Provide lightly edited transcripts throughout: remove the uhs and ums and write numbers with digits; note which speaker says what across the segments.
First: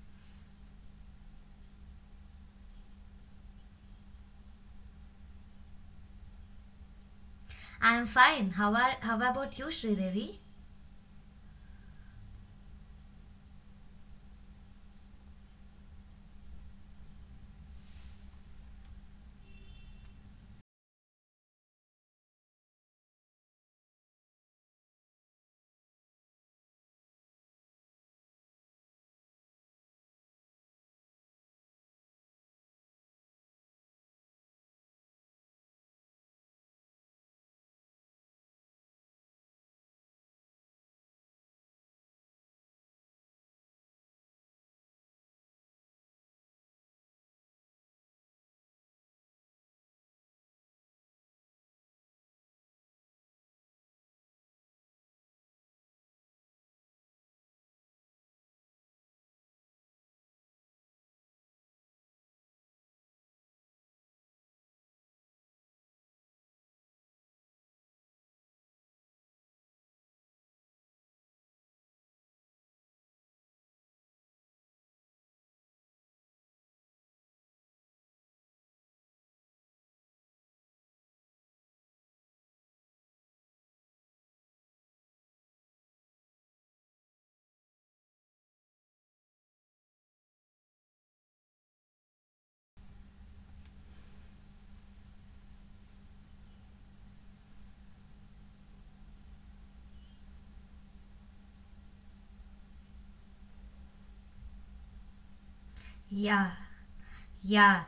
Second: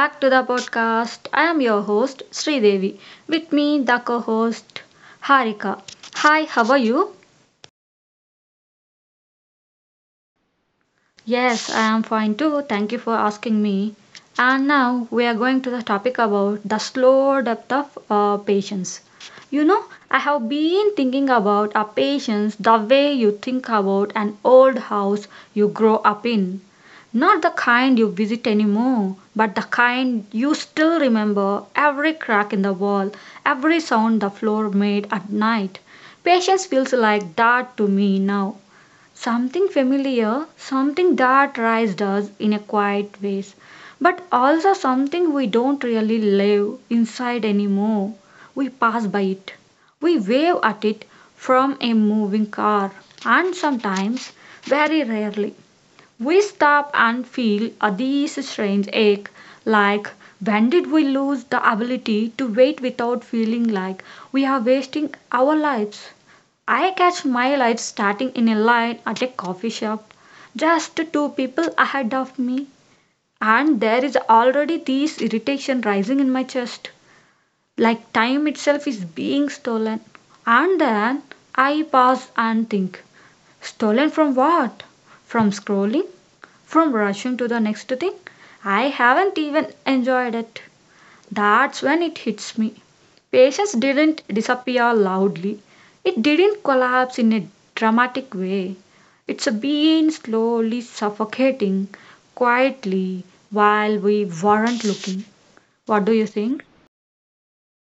Speaker 1: back to the podcast. I am your host Sridevi. With me, the co-host Harika. Hi, how are you?
Speaker 2: I'm fine. How about you, Sridevi?
Speaker 1: Yes, I am fine too. Thank you for asking me. And now we are going to the topic about the slow depth of patience. You know, I have been thinking about a patience the way you think about an old house you grow up in. Not the kind you visit anymore, but the kind you still remember every crack in the wall, every sound the floor made at night. Patience feels like that to me now, something familiar, something that raised us in a quiet ways, but also something we don't really live inside anymore. We pass by it, we wave at it from a moving car, and sometimes, very rarely, we stop and feel a these strange ache, like, when did we lose the ability to wait without feeling like we are wasting our lives? I catch my life starting in a line at a coffee shop, just two people ahead of me, and there is already this irritation rising in my chest, like time itself is being stolen. And then I pause and think, stolen from what? From scrolling? From rushing to the next thing. I haven't even enjoyed it. That's when it hits me. Patience didn't disappear loudly, it didn't collapse in a dramatic way. It's been slowly suffocating quietly while we weren't looking. What do you
Speaker 2: Yeah,
Speaker 1: think?
Speaker 2: yeah.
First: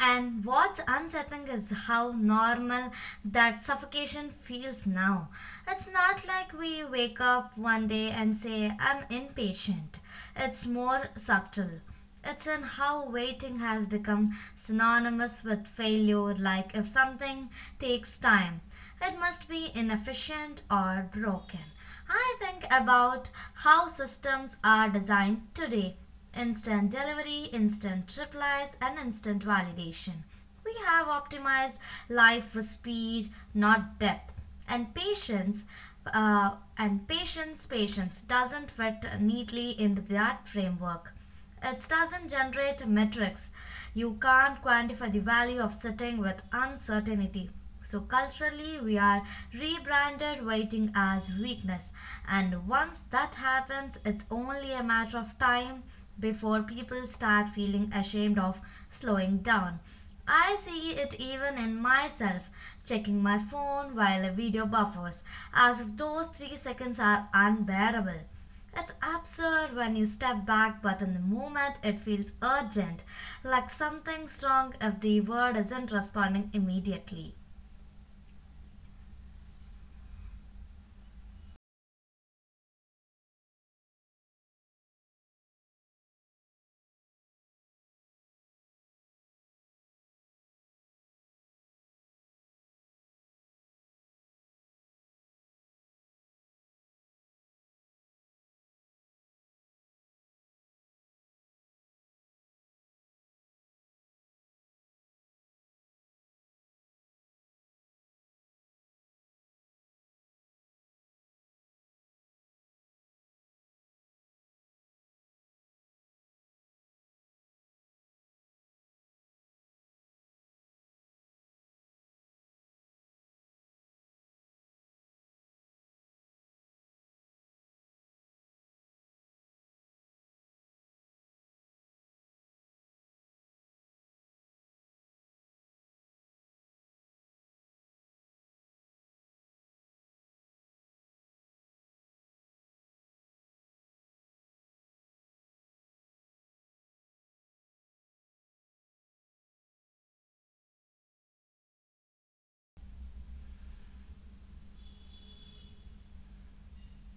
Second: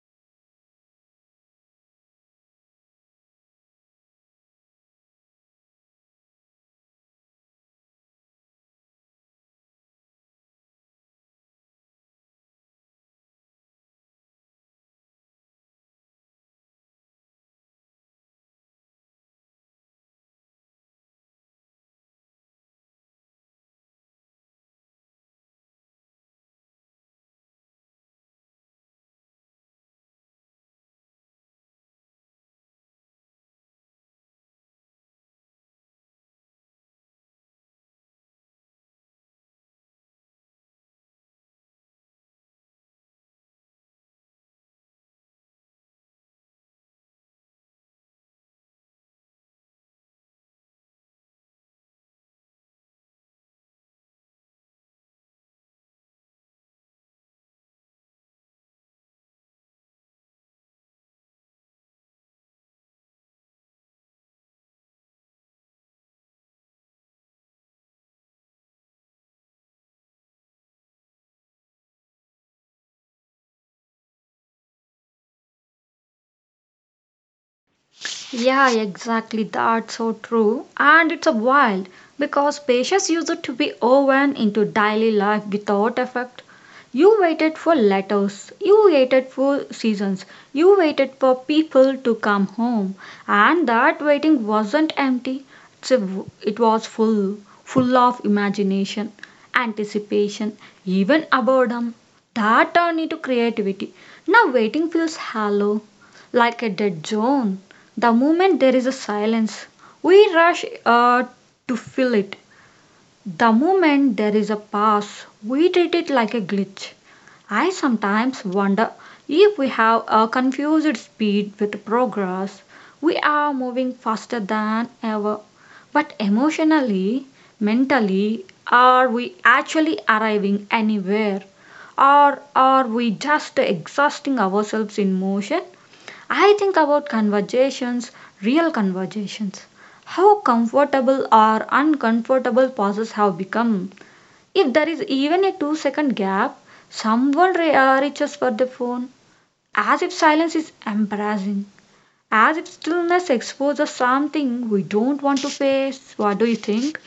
Speaker 2: And what's unsettling is how normal that suffocation feels now. It's not like we wake up one day and say, I'm impatient. It's more subtle. It's in how waiting has become synonymous with failure, like if something takes time, it must be inefficient or broken. I think about how systems are designed today, instant delivery, instant replies, and instant validation. We have optimized life for speed, not depth, and patience. And patience doesn't fit neatly into that framework. It doesn't generate metrics. You can't quantify the value of sitting with uncertainty. So, culturally, we are rebranded waiting as weakness. And once that happens, it's only a matter of time before people start feeling ashamed of slowing down. I see it even in myself, checking my phone while a video buffers, as if those 3 seconds are unbearable. It's absurd when you step back, but in the moment it feels urgent, like something's wrong if the word isn't responding immediately.
Speaker 1: Yeah, exactly. That's so true. And it's a wild because patients use it to be woven into daily life without effect. You waited for letters, you waited for seasons, you waited for people to come home, and that waiting wasn't empty. It's a, it was full, full of imagination, anticipation, even boredom. That turned into creativity. Now waiting feels hollow, like a dead zone. The moment there is a silence, we rush to fill it. The moment there is a pause, we treat it like a glitch. I sometimes wonder if we have a confused speed with progress. We are moving faster than ever. But emotionally, mentally, are we actually arriving anywhere? Or are we just exhausting ourselves in motion? I think about conversations, real conversations. How comfortable or uncomfortable pauses have become. If there is even a 2 second gap, someone reaches for the phone as if silence is embarrassing, as if stillness exposes something we don't want to face. What do you think?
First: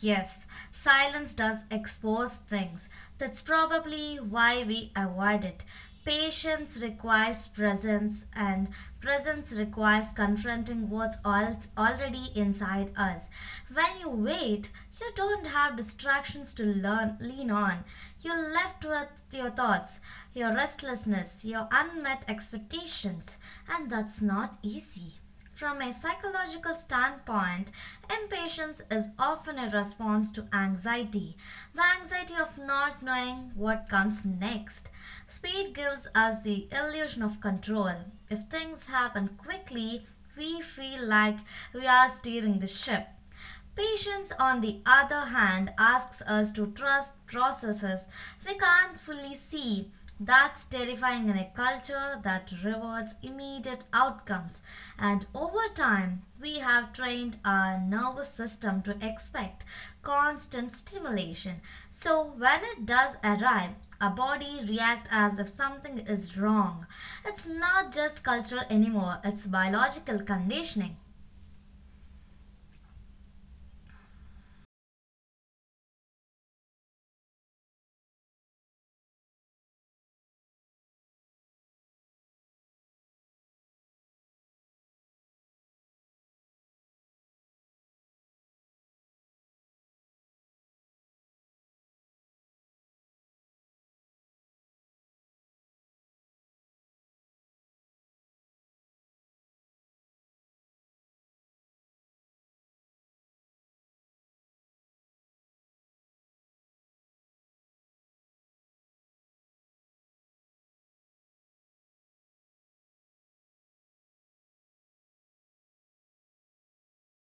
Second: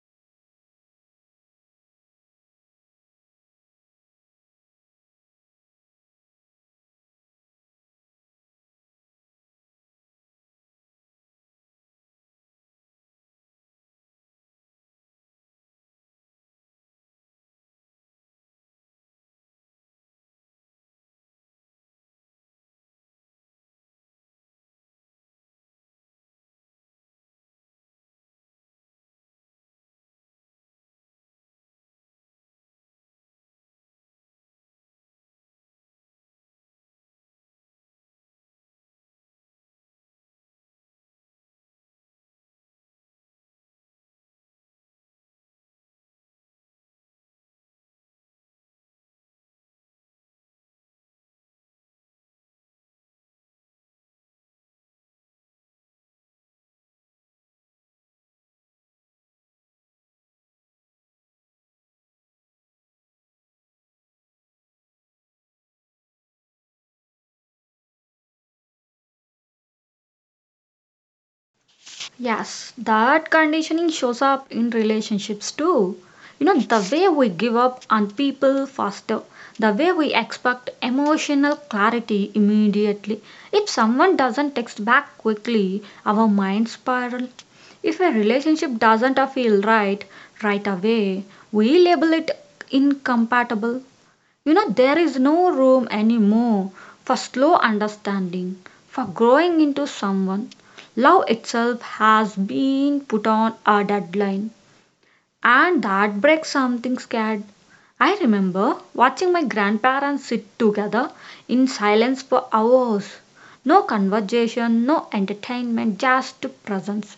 Speaker 2: Yes, silence does expose things. That's probably why we avoid it. Patience requires presence, and presence requires confronting what's already inside us. When you wait, you don't have distractions to lean on. You're left with your thoughts, your restlessness, your unmet expectations, and that's not easy. From a psychological standpoint, impatience is often a response to anxiety, the anxiety of not knowing what comes next. Speed gives us the illusion of control. If things happen quickly, we feel like we are steering the ship. Patience, on the other hand, asks us to trust processes we can't fully see. That's terrifying in a culture that rewards immediate outcomes. And over time, we have trained our nervous system to expect constant stimulation. So when it does arrive, our body reacts as if something is wrong. It's not just cultural anymore, it's biological conditioning.
Speaker 1: Yes, that conditioning shows up in relationships too. You know, the way we give up on people faster, the way we expect emotional clarity immediately. If someone doesn't text back quickly, our minds spiral. If a relationship doesn't feel right right away, we label it incompatible. You know, there is no room anymore for slow understanding, for growing into someone. Love itself has been put on a deadline, and that breaks something scared. I remember watching my grandparents sit together in silence for hours. No conversation, no entertainment, just presence.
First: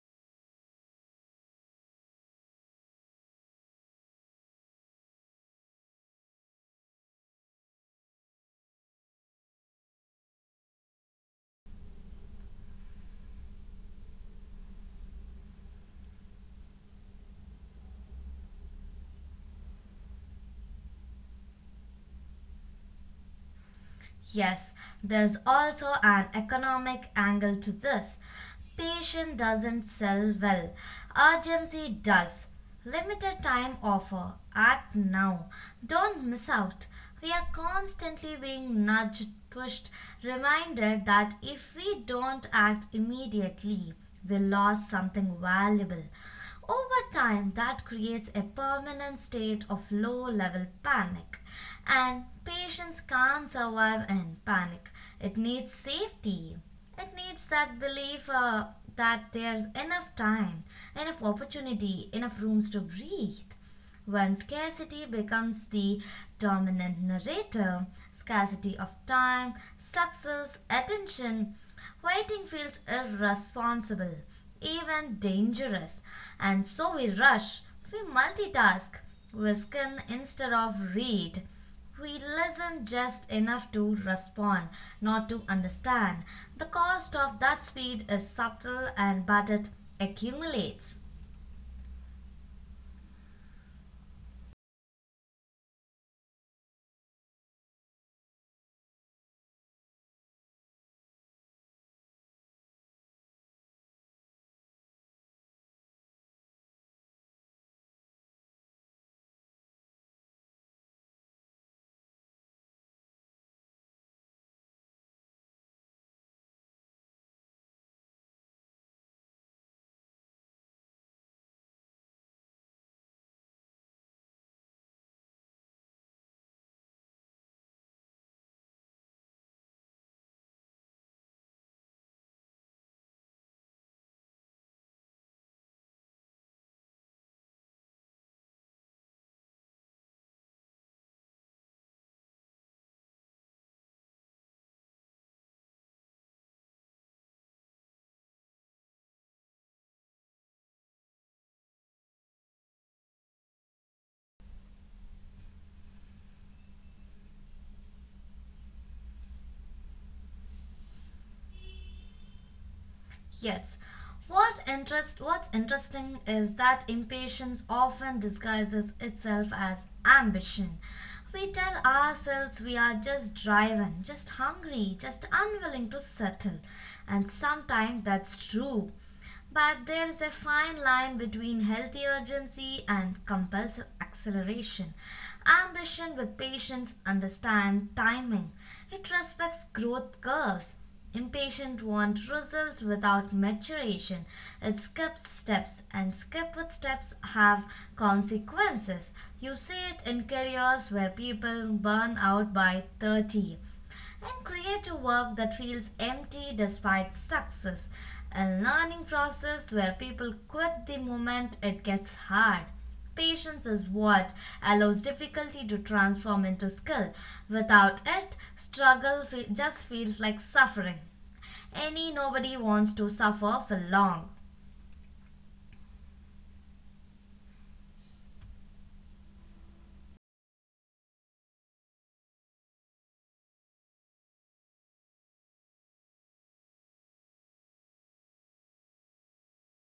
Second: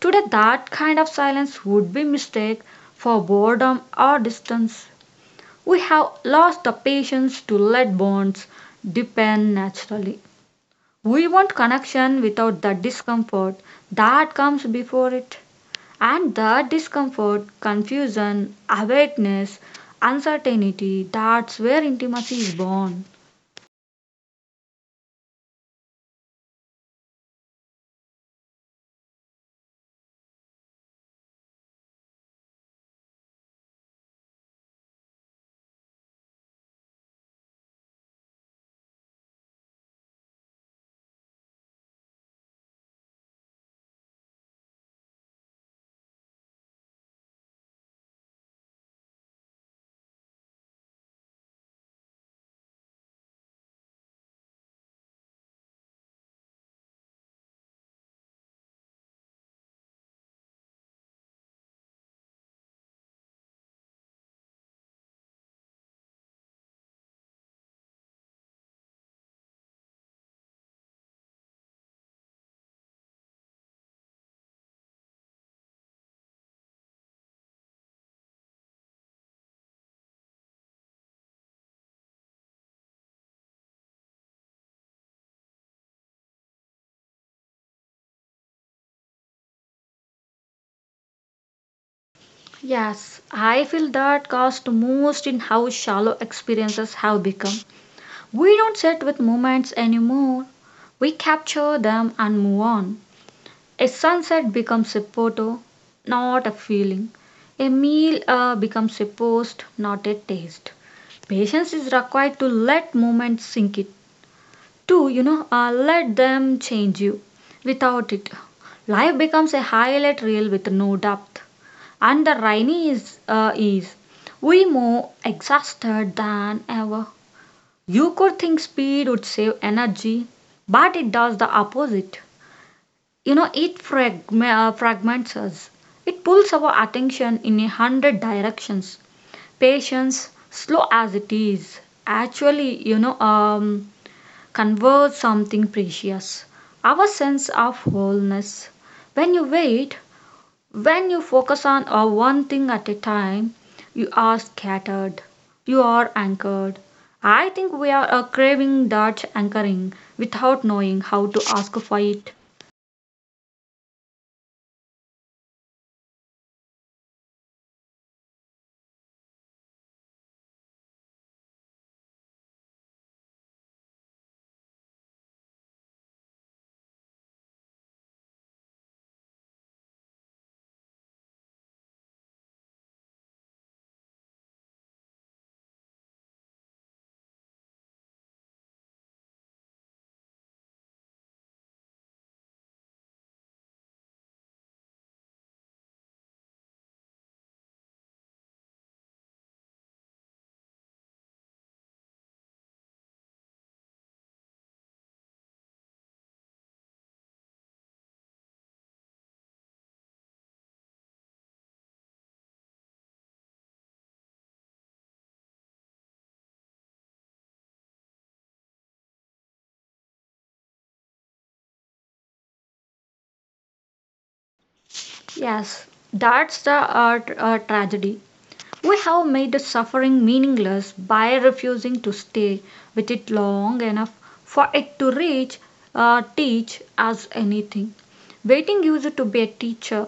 Speaker 1: Today, that kind of silence would be mistaken for boredom or distance. We have lost the patience to let bonds depend naturally. We want connection without the discomfort that comes before it. And the discomfort, confusion, awakeness, uncertainty, that's where intimacy is born.
Speaker 2: Yes, there's also an economic angle to this. Patient doesn't sell well, urgency does. Limited time offer, act now. Don't miss out. We are constantly being nudged, pushed, reminded that if we don't act immediately, we lost something valuable. Over time, that creates a permanent state of low level panic. And patients can't survive in panic. It needs safety. It needs that belief that there's enough time, enough opportunity, enough rooms to breathe. When scarcity becomes the dominant narrator, scarcity of time, success, attention, waiting feels irresponsible, even dangerous, and so we rush, we multitask, we skim instead of read. We listen just enough to respond, not to understand. The cost of that speed is subtle and but it accumulates.
Speaker 1: Yes, I feel that cost most in how shallow experiences have become. We don't sit with moments anymore. We capture them and move on. A sunset becomes a photo, not a feeling. A meal becomes a post, not a taste. Patience is required to let moments sink it, to, let them change you. Without it, life becomes a highlight reel with no depth. And the rainy is we more exhausted than ever. You could think speed would save energy, but it does the opposite, you know, it fragments us, it pulls our attention in a hundred directions. Patience, slow as it is, actually, you know, converts something precious, our sense of wholeness. When you wait, when you focus on one thing at a time, you are scattered, you are anchored. I think we are craving that anchoring without knowing how to ask for it.
Speaker 2: Yes. What's interesting is that impatience often disguises itself as ambition. We tell ourselves we are just driven, just hungry, just unwilling to settle, and sometimes that's true. But there is a fine line between healthy urgency and compulsive acceleration. Ambition with patience understands timing. It respects growth curves. Impatient want results without maturation. It skips steps, and skip with steps have consequences. You see it in careers where people burn out by 30 and create a work that feels empty despite success. A learning process where people quit the moment it gets hard. Patience is what allows difficulty to transform into skill. Without it, struggle just feels like suffering. Any nobody wants to suffer for long.
Speaker 1: Yes, that's the tragedy. We have made suffering meaningless by refusing to stay with it long enough for it to teach us anything. Waiting used to be a teacher.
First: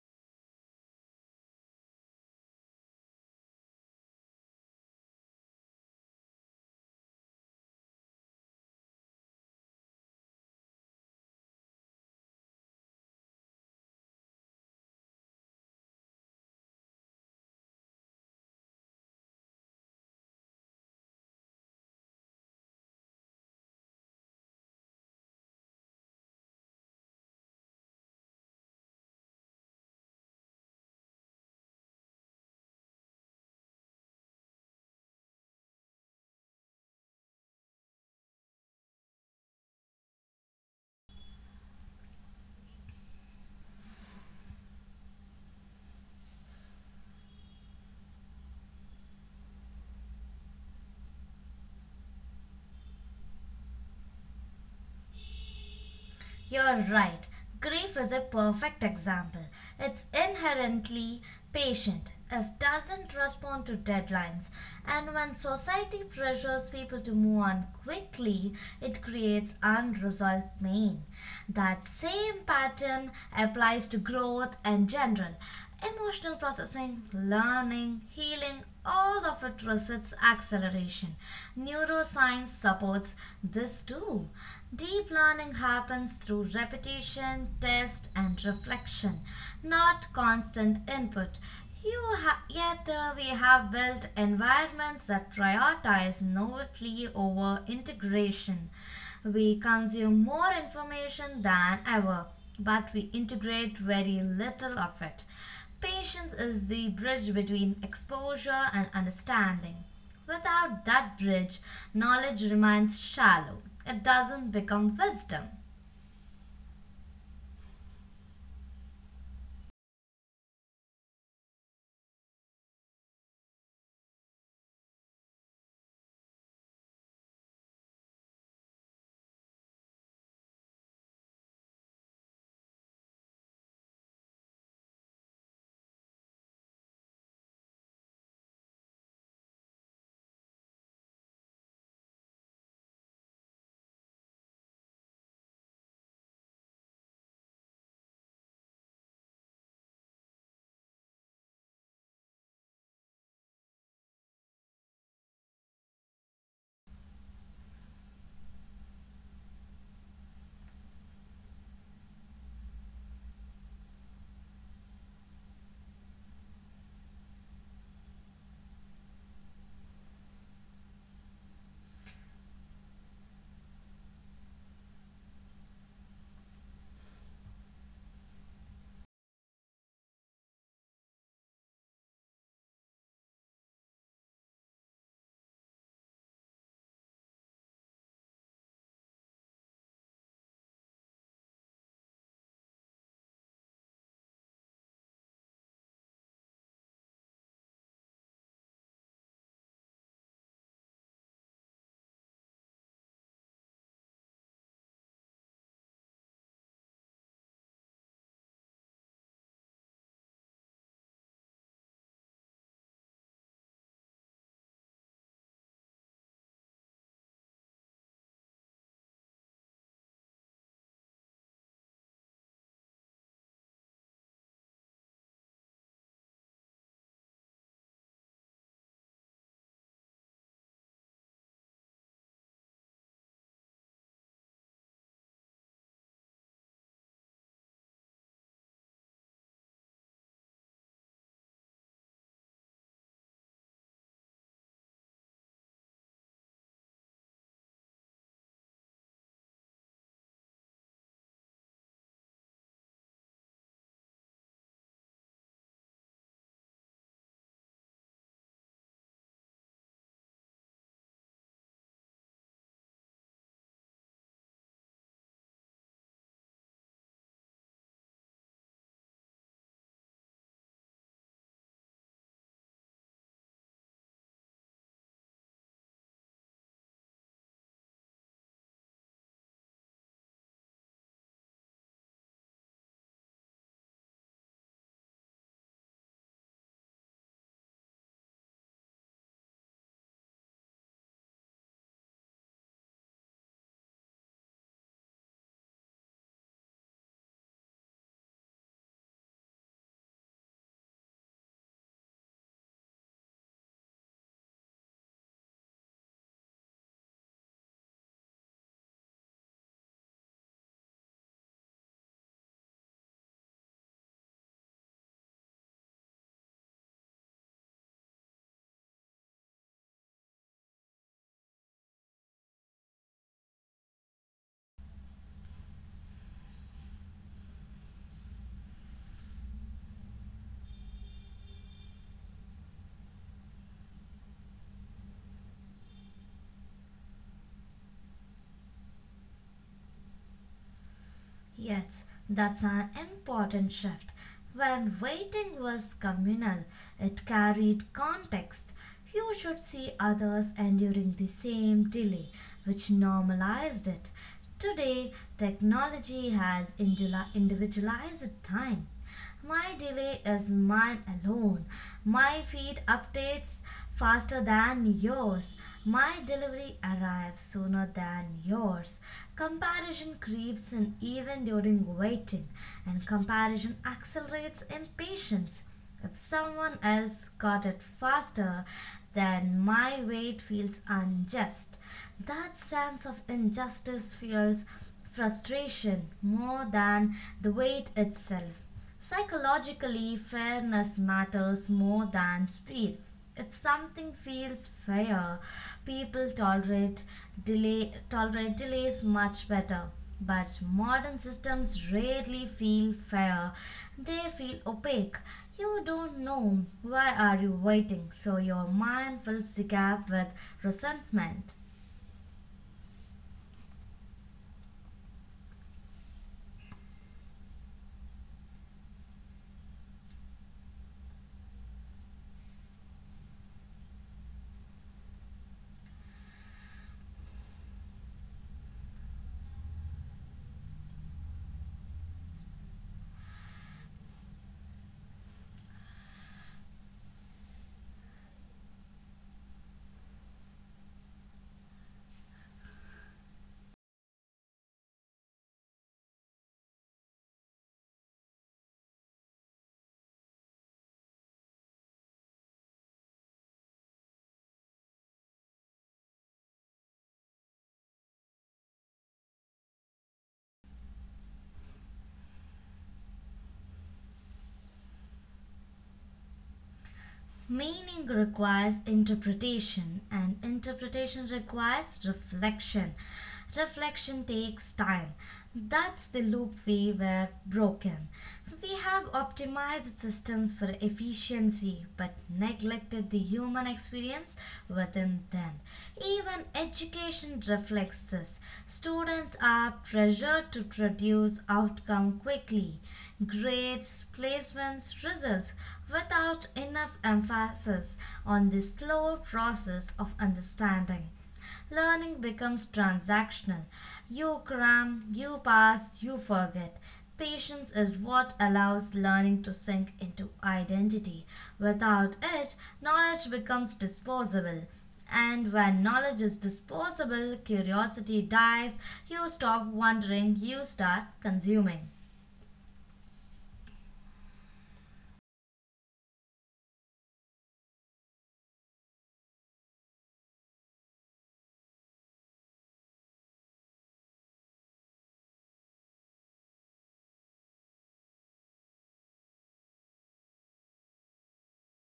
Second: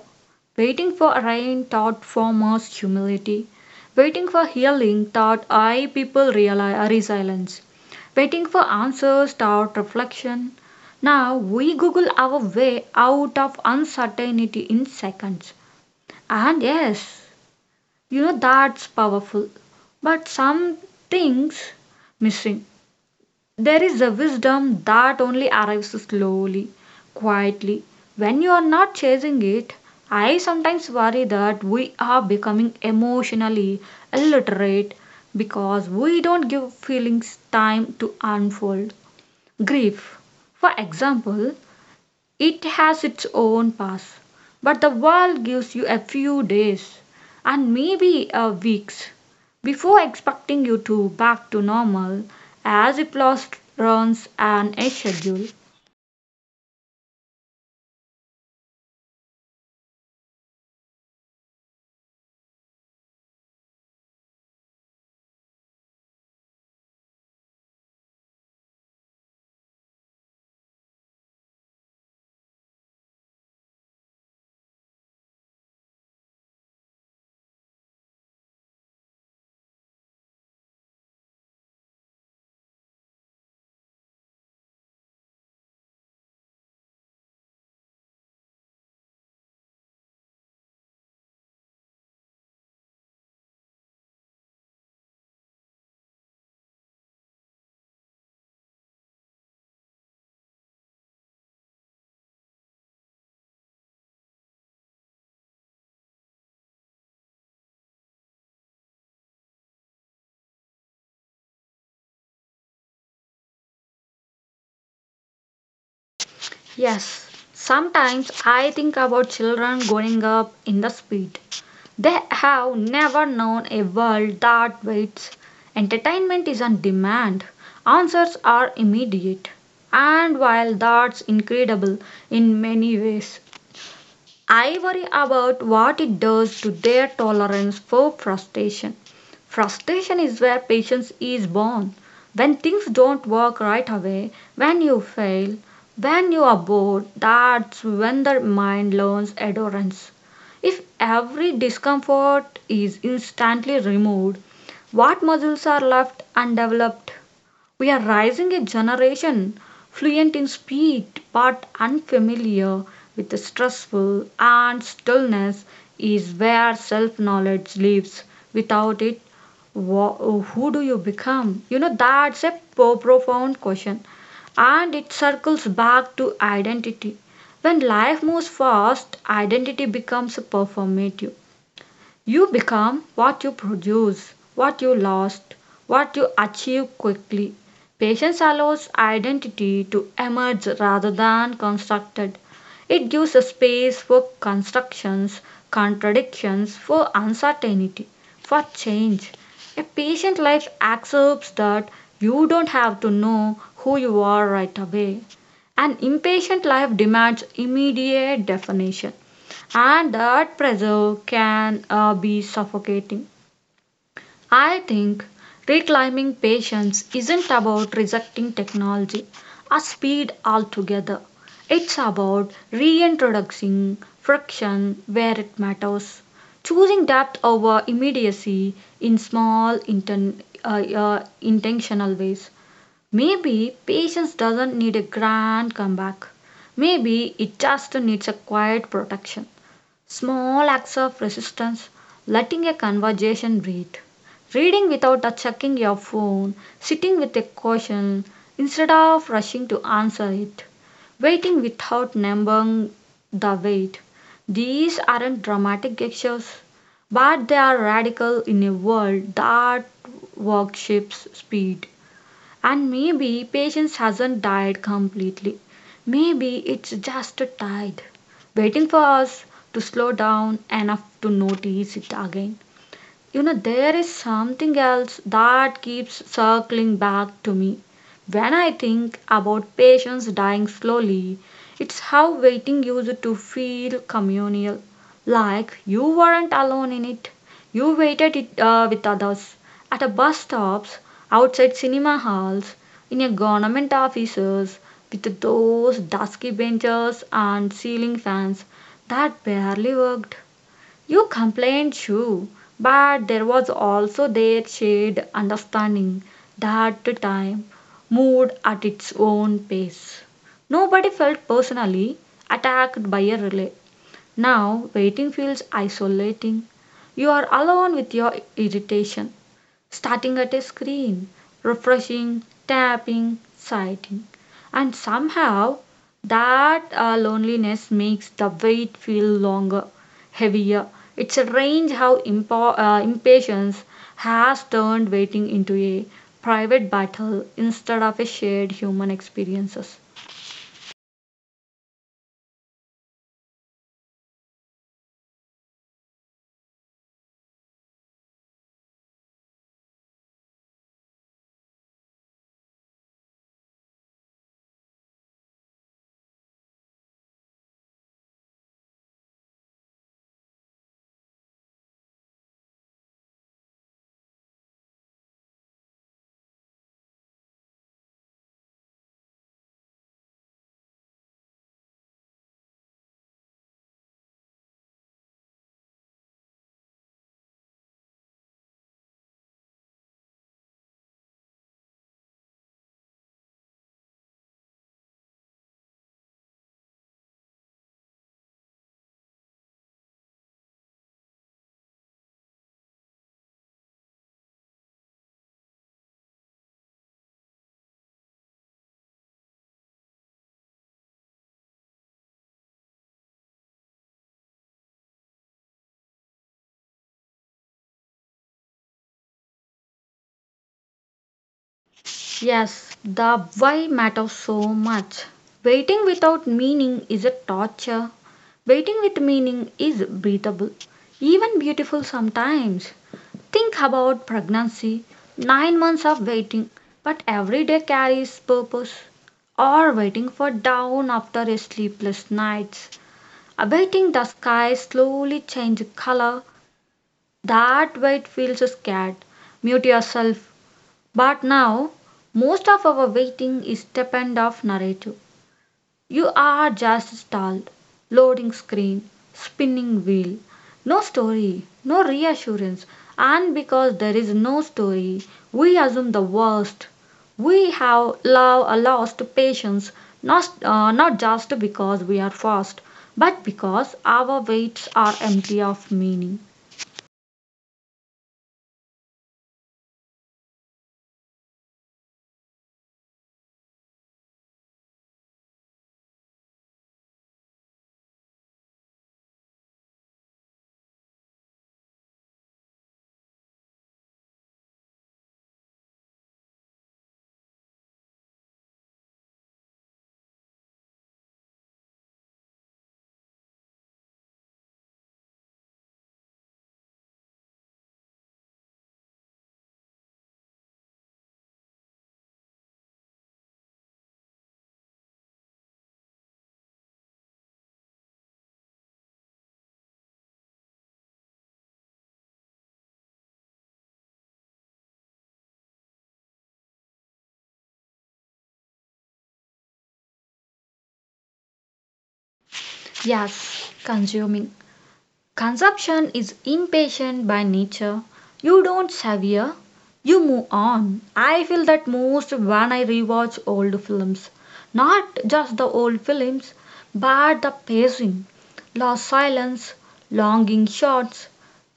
Speaker 1: Waiting for rain taught farmers humility. Waiting for healing taught I people resilience. Waiting for answers taught reflection. Now we Google our way out of uncertainty in seconds. And yes, you know, that's powerful, but something's missing. There is a wisdom that only arrives slowly, quietly, when you are not chasing it. I sometimes worry that we are becoming emotionally illiterate because we don't give feelings time to unfold. Grief, for example, it has its own path, but the world gives you a few days and maybe a weeks before expecting you to back to normal, as if life runs on a schedule.
Speaker 2: You're right. Grief is a perfect example. It's inherently patient, it doesn't respond to deadlines, and when society pressures people to move on quickly, it creates unresolved pain. That same pattern applies to growth in general. Emotional processing, learning, healing, all of it resists acceleration. Neuroscience supports this too. Deep learning happens through repetition, test, and reflection, not constant input. You ha- yet We have built environments that prioritize novelty over integration. We consume more information than ever, but we integrate very little of it. Patience is the bridge between exposure and understanding. Without that bridge, knowledge remains shallow. It doesn't become wisdom.
Speaker 1: Yes, sometimes I think about children growing up in the speed. They have never known a world that waits. Entertainment is on demand. Answers are immediate. And while that's incredible in many ways, I worry about what it does to their tolerance for frustration. Frustration is where patience is born. When things don't work right away, when you fail, when you are bored, that's when the mind learns endurance. If every discomfort is instantly removed, what muscles are left undeveloped? We are raising a generation fluent in speed, but unfamiliar with the stressful, and stillness is where self knowledge lives. Without it, who do you become? You know, that's a profound question, and it circles back to identity. When life moves fast, identity becomes performative. You become what you produce, what you lost, what you achieve quickly. Patience allows identity to emerge rather than constructed. It gives a space for constructions, contradictions, for uncertainty, for change. A patient life accepts that you don't have to know who you are right away. An impatient life demands immediate definition, and that pressure can be suffocating. I think reclaiming patience isn't about rejecting technology or speed altogether. It's about reintroducing friction where it matters, choosing depth over immediacy in small intentional ways. Maybe patience doesn't need a grand comeback. Maybe it just needs a quiet protection. Small acts of resistance, letting a conversation breathe, reading without checking your phone, sitting with a question instead of rushing to answer it, waiting without numbing the wait. These aren't dramatic gestures, but they are radical in a world that worships speed. And maybe patience hasn't died completely. Maybe it's just tired, waiting for us to slow down enough to notice it again. You know, there is something else that keeps circling back to me. When I think about patients dying slowly, it's how waiting used to feel communal. Like you weren't alone in it. You waited it with others. At a bus stops, outside cinema halls, in your government offices, with those dusky benches and ceiling fans that barely worked. You complained, too, but there was also their shared understanding that the time moved at its own pace. Nobody felt personally attacked by a relay. Now, waiting feels isolating. You are alone with your irritation starting at a screen, refreshing, tapping, sighting. And somehow that loneliness makes the wait feel longer, heavier. It's strange how impatience has turned waiting into a private battle instead of a shared human experiences.
Speaker 2: Yes, that's an important shift. When waiting was communal, it carried context. You should see others enduring the same delay, which normalized it. Today, technology has individualized time. My delay is mine alone. My feed updates faster than yours. My delivery arrives sooner than yours. Comparison creeps in even during waiting, and comparison accelerates impatience. If someone else got it faster, then my wait feels unjust. That sense of injustice fuels frustration more than the wait itself. Psychologically, fairness matters more than speed. If something feels fair, people tolerate delays much better. But modern systems rarely feel fair. They feel opaque. You don't know why are you waiting, so your mind fills the gap with resentment.
Speaker 1: Yes, the why matters so much. Waiting without meaning is a torture. Waiting with meaning is breathable, even beautiful sometimes. Think about pregnancy, 9 months of waiting, but every day carries purpose. Or waiting for dawn after a sleepless night, awaiting the sky slowly change color. That wait feels scared. Mute yourself, but now, most of our waiting is stipend of narrative. You are just stalled. Loading screen. Spinning wheel. No story. No reassurance. And because there is no story, we assume the worst. We have lost patience, not just because we are fast, but because our weights are empty of meaning.
Speaker 2: Meaning requires interpretation, and interpretation requires reflection. Reflection takes time. That's the loop we were broken. We have optimized systems for efficiency but neglected the human experience within them. Even education reflects this. Students are pressured to produce outcome quickly, grades, placements, results, without enough emphasis on the slow process of understanding. Learning becomes transactional. You cram, you pass, you forget. Patience is what allows learning to sink into identity. Without it, knowledge becomes disposable. And when knowledge is disposable, curiosity dies, you stop wondering, you start consuming.
Speaker 1: Yes, consuming. Consumption is impatient by nature. You don't severe, you move on. I feel that most when I rewatch old films. Not just the old films, but the pacing, lost silence, longing shots,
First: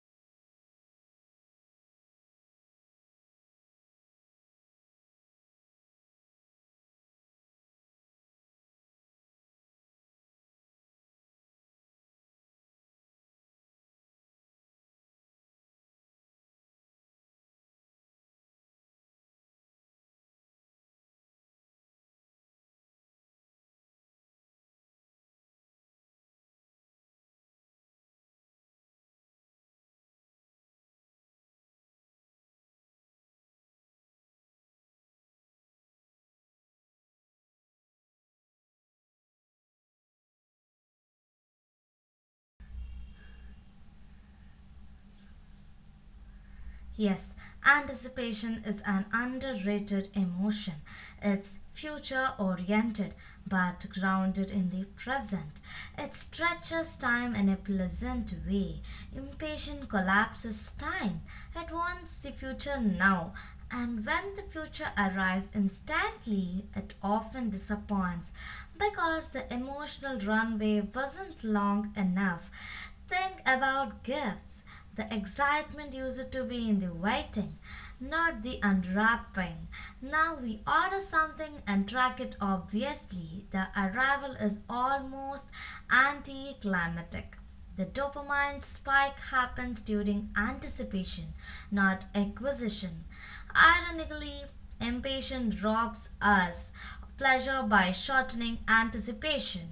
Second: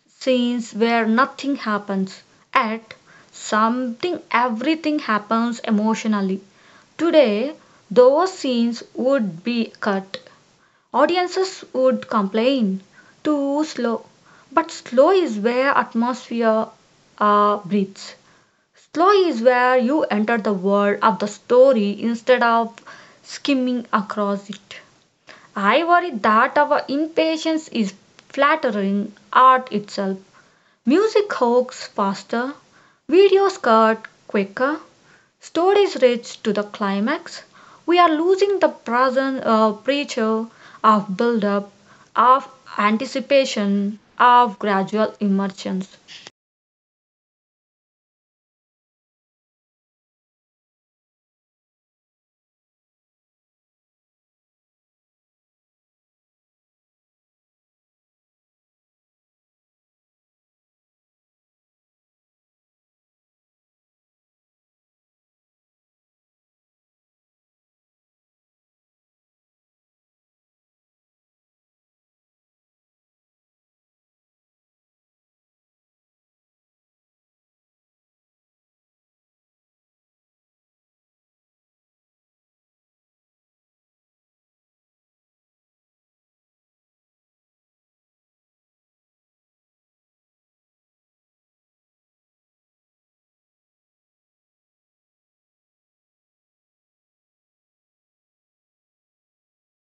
Speaker 1: scenes where nothing happens. At something, everything happens emotionally. Today, those scenes would be cut. Audiences would complain, too slow. But slow is where atmosphere breathes. Slow is where you enter the world of the story instead of skimming across it. I worry that our impatience is flattering art itself. Music hogs faster, videos cut quicker, stories reach to the climax. We are losing the present pressure of build up, of anticipation, of gradual emergence.
Speaker 2: Yes, anticipation is an underrated emotion. It's future oriented but grounded in the present. It stretches time in a pleasant way. Impatience collapses time. It wants the future now. And when the future arrives instantly, it often disappoints because the emotional runway wasn't long enough. Think about gifts. The excitement used to be in the waiting, not the unwrapping. Now we order something and track it obviously. The arrival is almost anticlimactic. The dopamine spike happens during anticipation, not acquisition. Ironically, impatience robs us of pleasure by shortening anticipation.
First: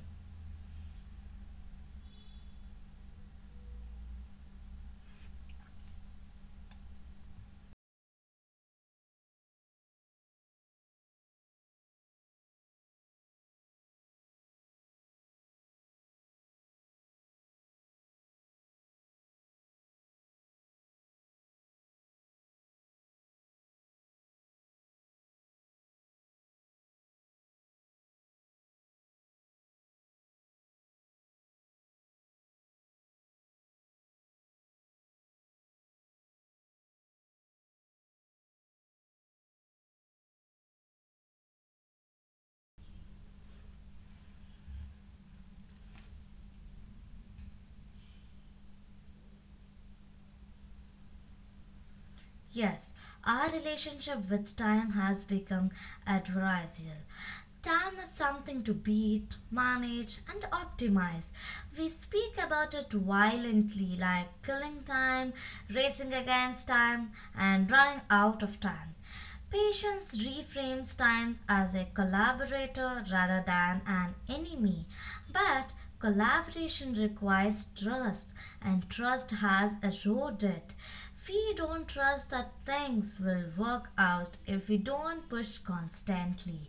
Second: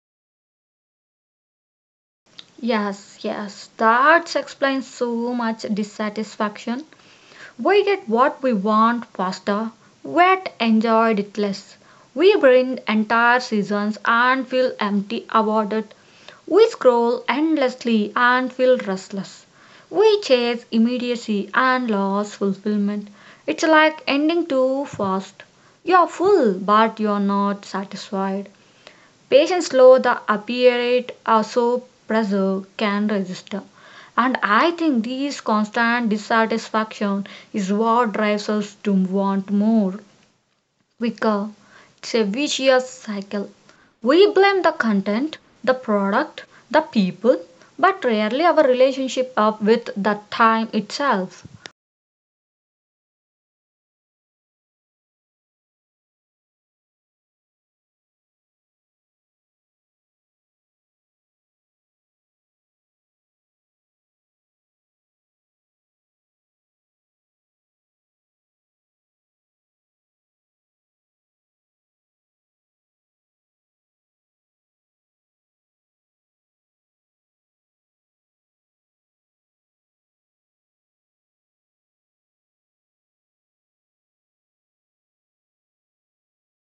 Speaker 1: Yes, yes, that explains so much dissatisfaction. We get what we want faster, yet enjoyed it less. We binge entire seasons and feel empty about it. We scroll endlessly and feel restless. We chase immediacy and lose fulfillment. It's like ending too fast. You're full, but you're not satisfied. Patients slow the apparate also pressure can register. And I think this constant dissatisfaction is what drives us to want more, quicker. It's a vicious cycle. We blame the content, the product, the people, but rarely our relationship up with the time itself.
Speaker 2: Yes, our relationship with time has become adversarial. Time is something to beat, manage, and optimize. We speak about it violently, like killing time, racing against time, and running out of time. Patience reframes time as a collaborator rather than an enemy. But collaboration requires trust, and trust has eroded. We don't trust that things will work out if we don't push constantly.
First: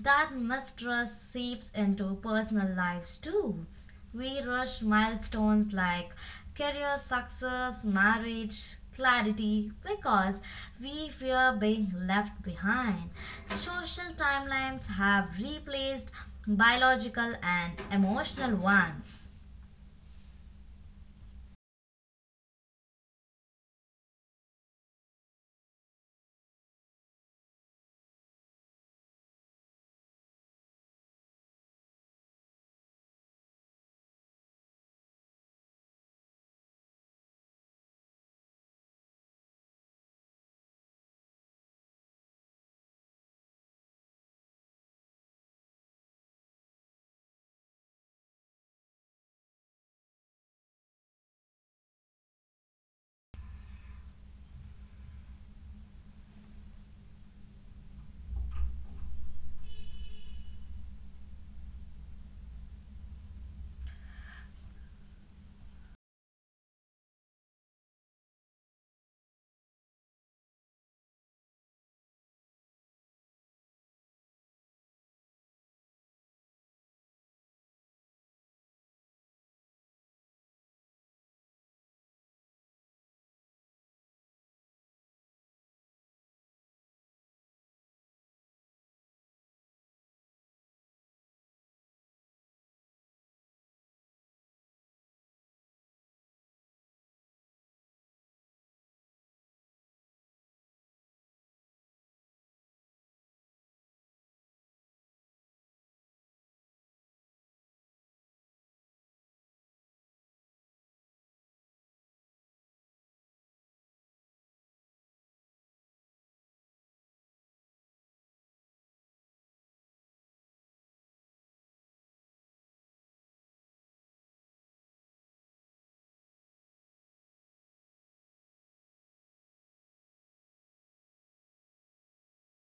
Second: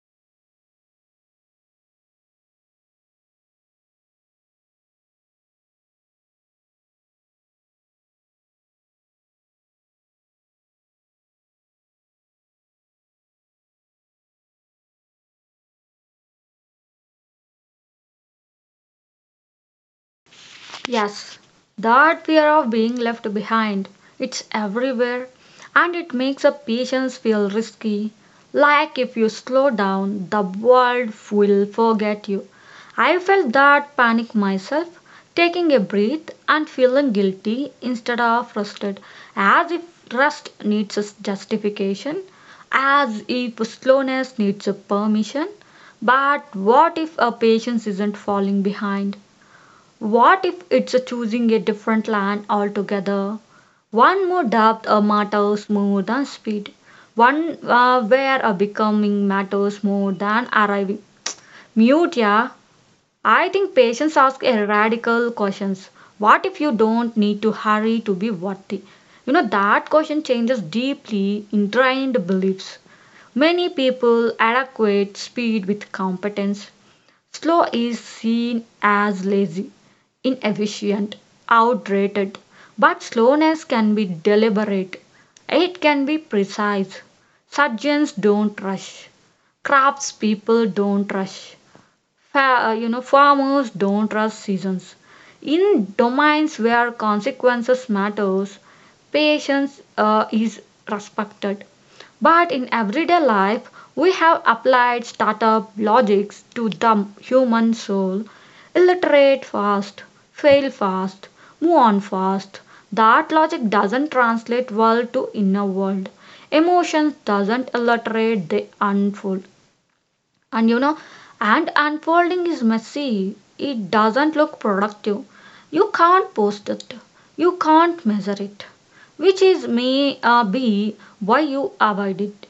Speaker 2: That mistrust seeps into personal lives too. We rush milestones like career success, marriage, clarity because we fear being left behind. Social timelines have replaced biological and emotional ones.
Speaker 1: Yes, that fear of being left behind, it's everywhere and it makes a patience feel risky. Like if you slow down, the world will forget you. I felt that panic myself, taking a breath and feeling guilty instead of rusted, as if rust needs a justification, as if slowness needs a permission. But what if a patience isn't falling behind? What if it's a choosing a different land altogether? One more depth matters more than speed. One where a becoming matters more than arriving. Mute, yeah. I think patients ask a radical questions. What if you don't need to hurry to be worthy? You know, that question changes deeply ingrained beliefs. Many people adequate speed with competence. Slow is seen as lazy, inefficient, outdated, but slowness can be deliberate. It can be precise. Surgeons don't rush. Craftspeople don't rush. You know, farmers don't trust seasons. In domains where consequences matters, patience is respected. But in everyday life, we have applied startup logics to the human soul. Illiterate fast, fail fast, move on fast. That logic doesn't translate well to inner world. Emotions doesn't illiterate, they unfold, and you know, and unfolding is messy. It doesn't look productive. You can't post it. You can't measure it, which is may be why you avoid it.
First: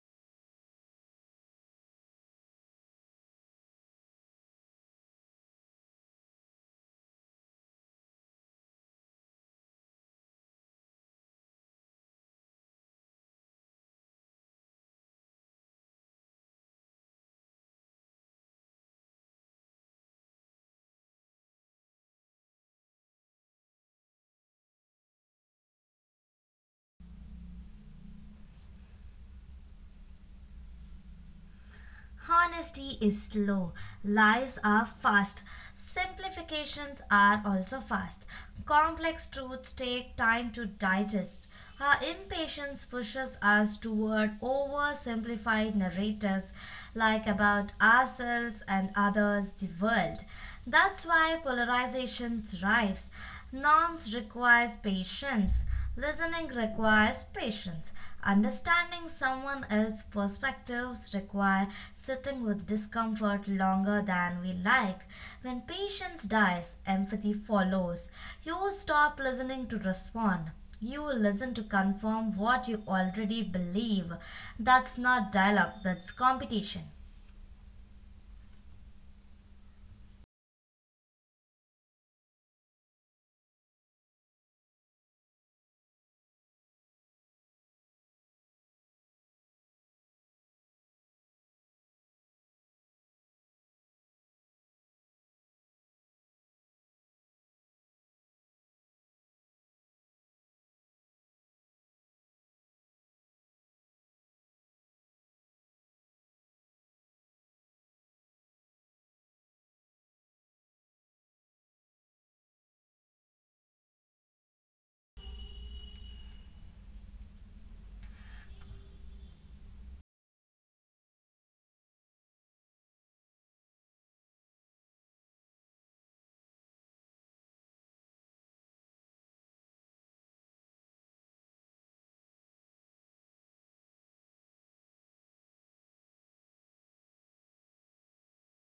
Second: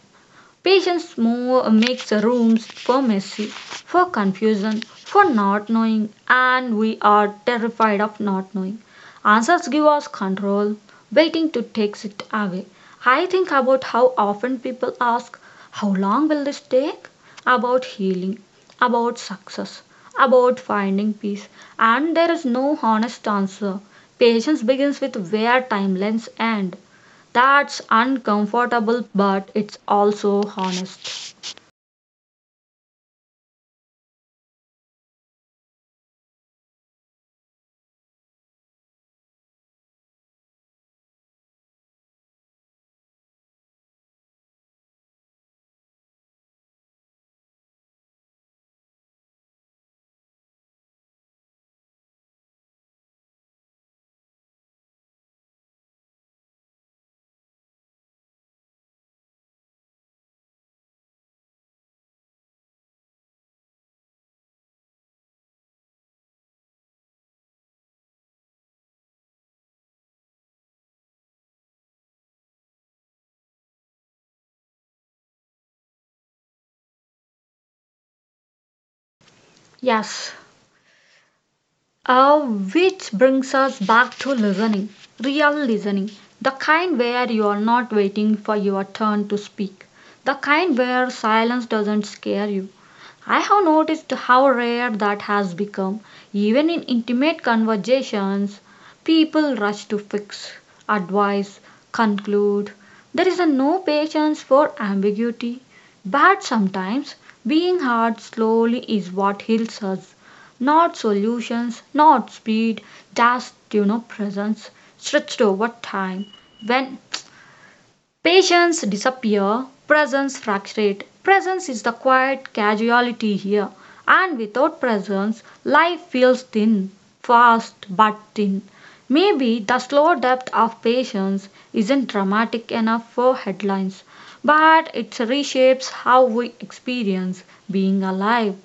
Speaker 1: Patience more makes rooms for messy, for confusion, for not knowing, and we are terrified of not knowing. Answers give us control, waiting to takes it away. I think about how often people ask, how long will this take? About healing, about success, about finding peace, and there is no honest answer. Patience begins with where timelines end. That's uncomfortable, but it's also honest.
Speaker 2: Honesty is slow, lies are fast, simplifications are also fast. Complex truths take time to digest. Our impatience pushes us toward oversimplified narratives like about ourselves and others, the world. That's why polarization thrives. Norms requires patience. Listening requires patience. Understanding someone else's perspectives require sitting with discomfort longer than we like. When patience dies, empathy follows. You stop listening to respond. You listen to confirm what you already believe. That's not dialogue, that's competition.
Speaker 1: Yes. Which brings us back to listening, real listening, the kind where you are not waiting for your turn to speak, the kind where silence doesn't scare you. I have noticed how rare that has become. Even in intimate conversations, people rush to fix, advise, conclude. There is a no patience for ambiguity. But sometimes being hard slowly is what heals us. Not solutions, not speed, just presence stretched over time. When patience disappear, presence fracturate. Presence is the quiet casualty here, and without presence, life feels thin, fast but thin. Maybe the slow depth of patience isn't dramatic enough for headlines, but it reshapes how we experience being alive.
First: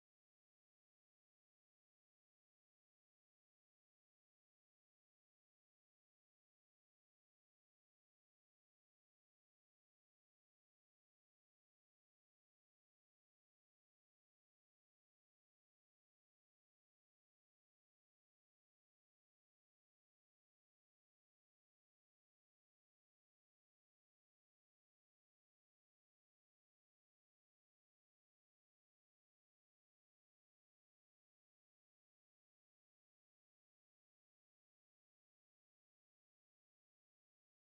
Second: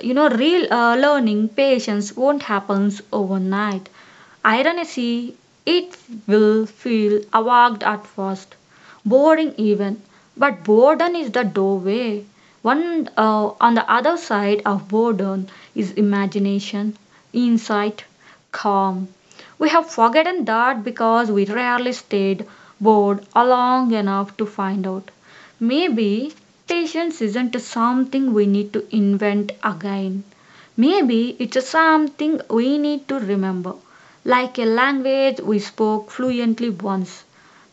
Speaker 1: You know, real learning patience won't happen overnight, ironically. It will feel awkward at first, boring even, but boredom is the doorway. One On the other side of boredom is imagination, insight, calm. We have forgotten that because we rarely stayed bored long enough to find out. Maybe patience isn't something we need to invent again. Maybe it's something we need to remember, like a language we spoke fluently once,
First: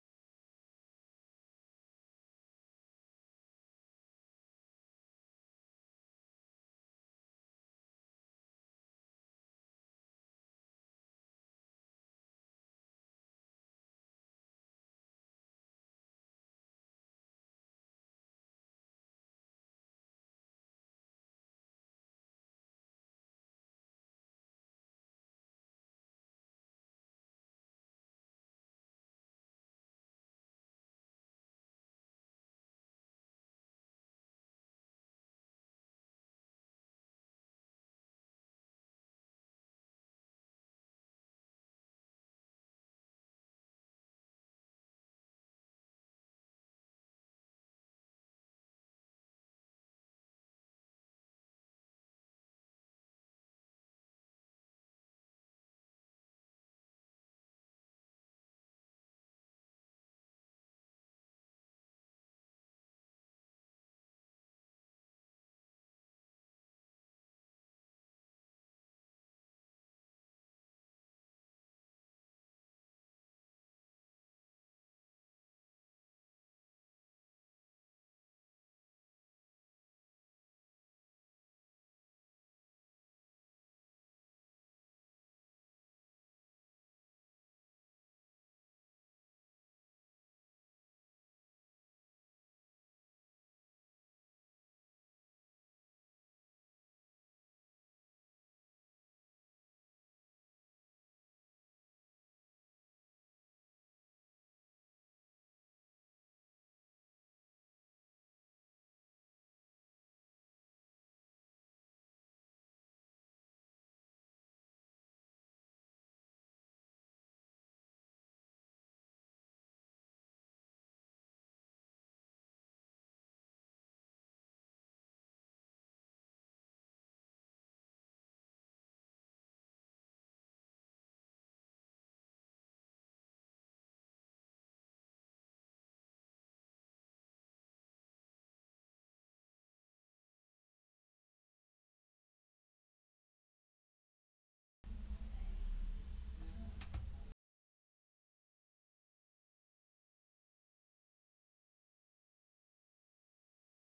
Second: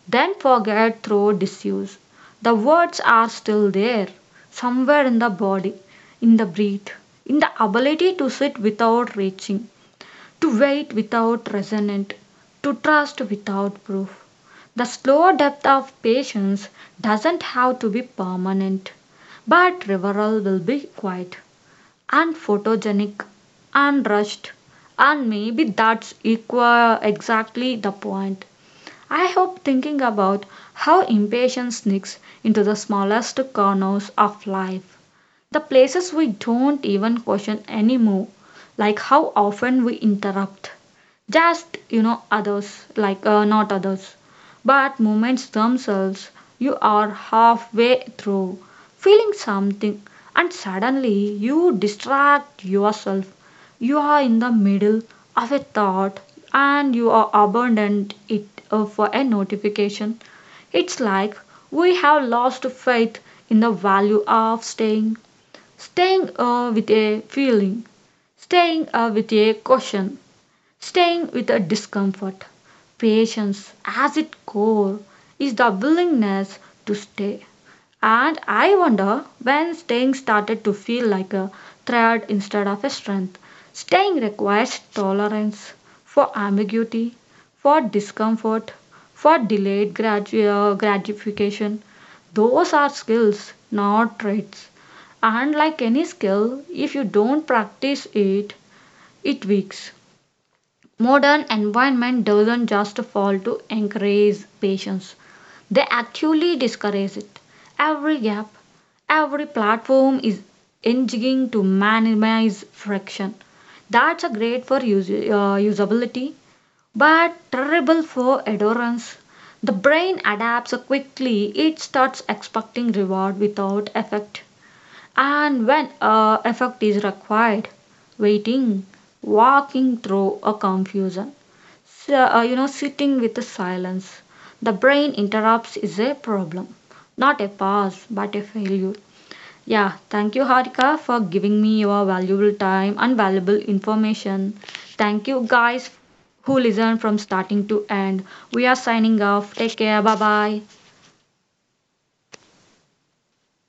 Speaker 1: then forget through disuse. The words are still there, somewhere in the body, in the breath, in the ability to sit without reaching, to wait without resentment, to trust without proof. The slow depth of patience doesn't have to be permanent, but reveral will be quiet and photogenic and rushed, and maybe that's equal exactly the point. I hope thinking about how impatience sneaks into the smallest corners of life, the places we don't even question anymore, like how often we interrupt. Just, you know, others, like not others, but moments themselves. You are halfway through feeling something, and suddenly you distract yourself. You are in the middle of a thought and you are abandoned it for a notification. It's like we have lost faith in the value of staying. Staying with a feeling, staying with a caution, staying with a discomfort. Patience, as its core, is the willingness to stay, and I wonder when staying started to feel like a threat instead of a strength. Staying requires tolerance for ambiguity, for discomfort, for delayed gratification. Those are skills, not traits. And like any skill, if you don't practice it, it weaks. Modern environment doesn't just fall to encourage patience, they actually discourage it. Every app, every platform is engineering to minimize friction. That's a great for usability, but terrible for adherence. The brain adapts quickly. It starts expecting reward without effect, and when effect is required, waiting, walking through a confusion, sitting with the silence. The brain interrupts is a problem, not a pause, but a failure. Yeah, thank you, Harika, for giving me your valuable time and valuable information. Thank you, guys, who listened from starting to end. We are signing off. Take care. Bye bye.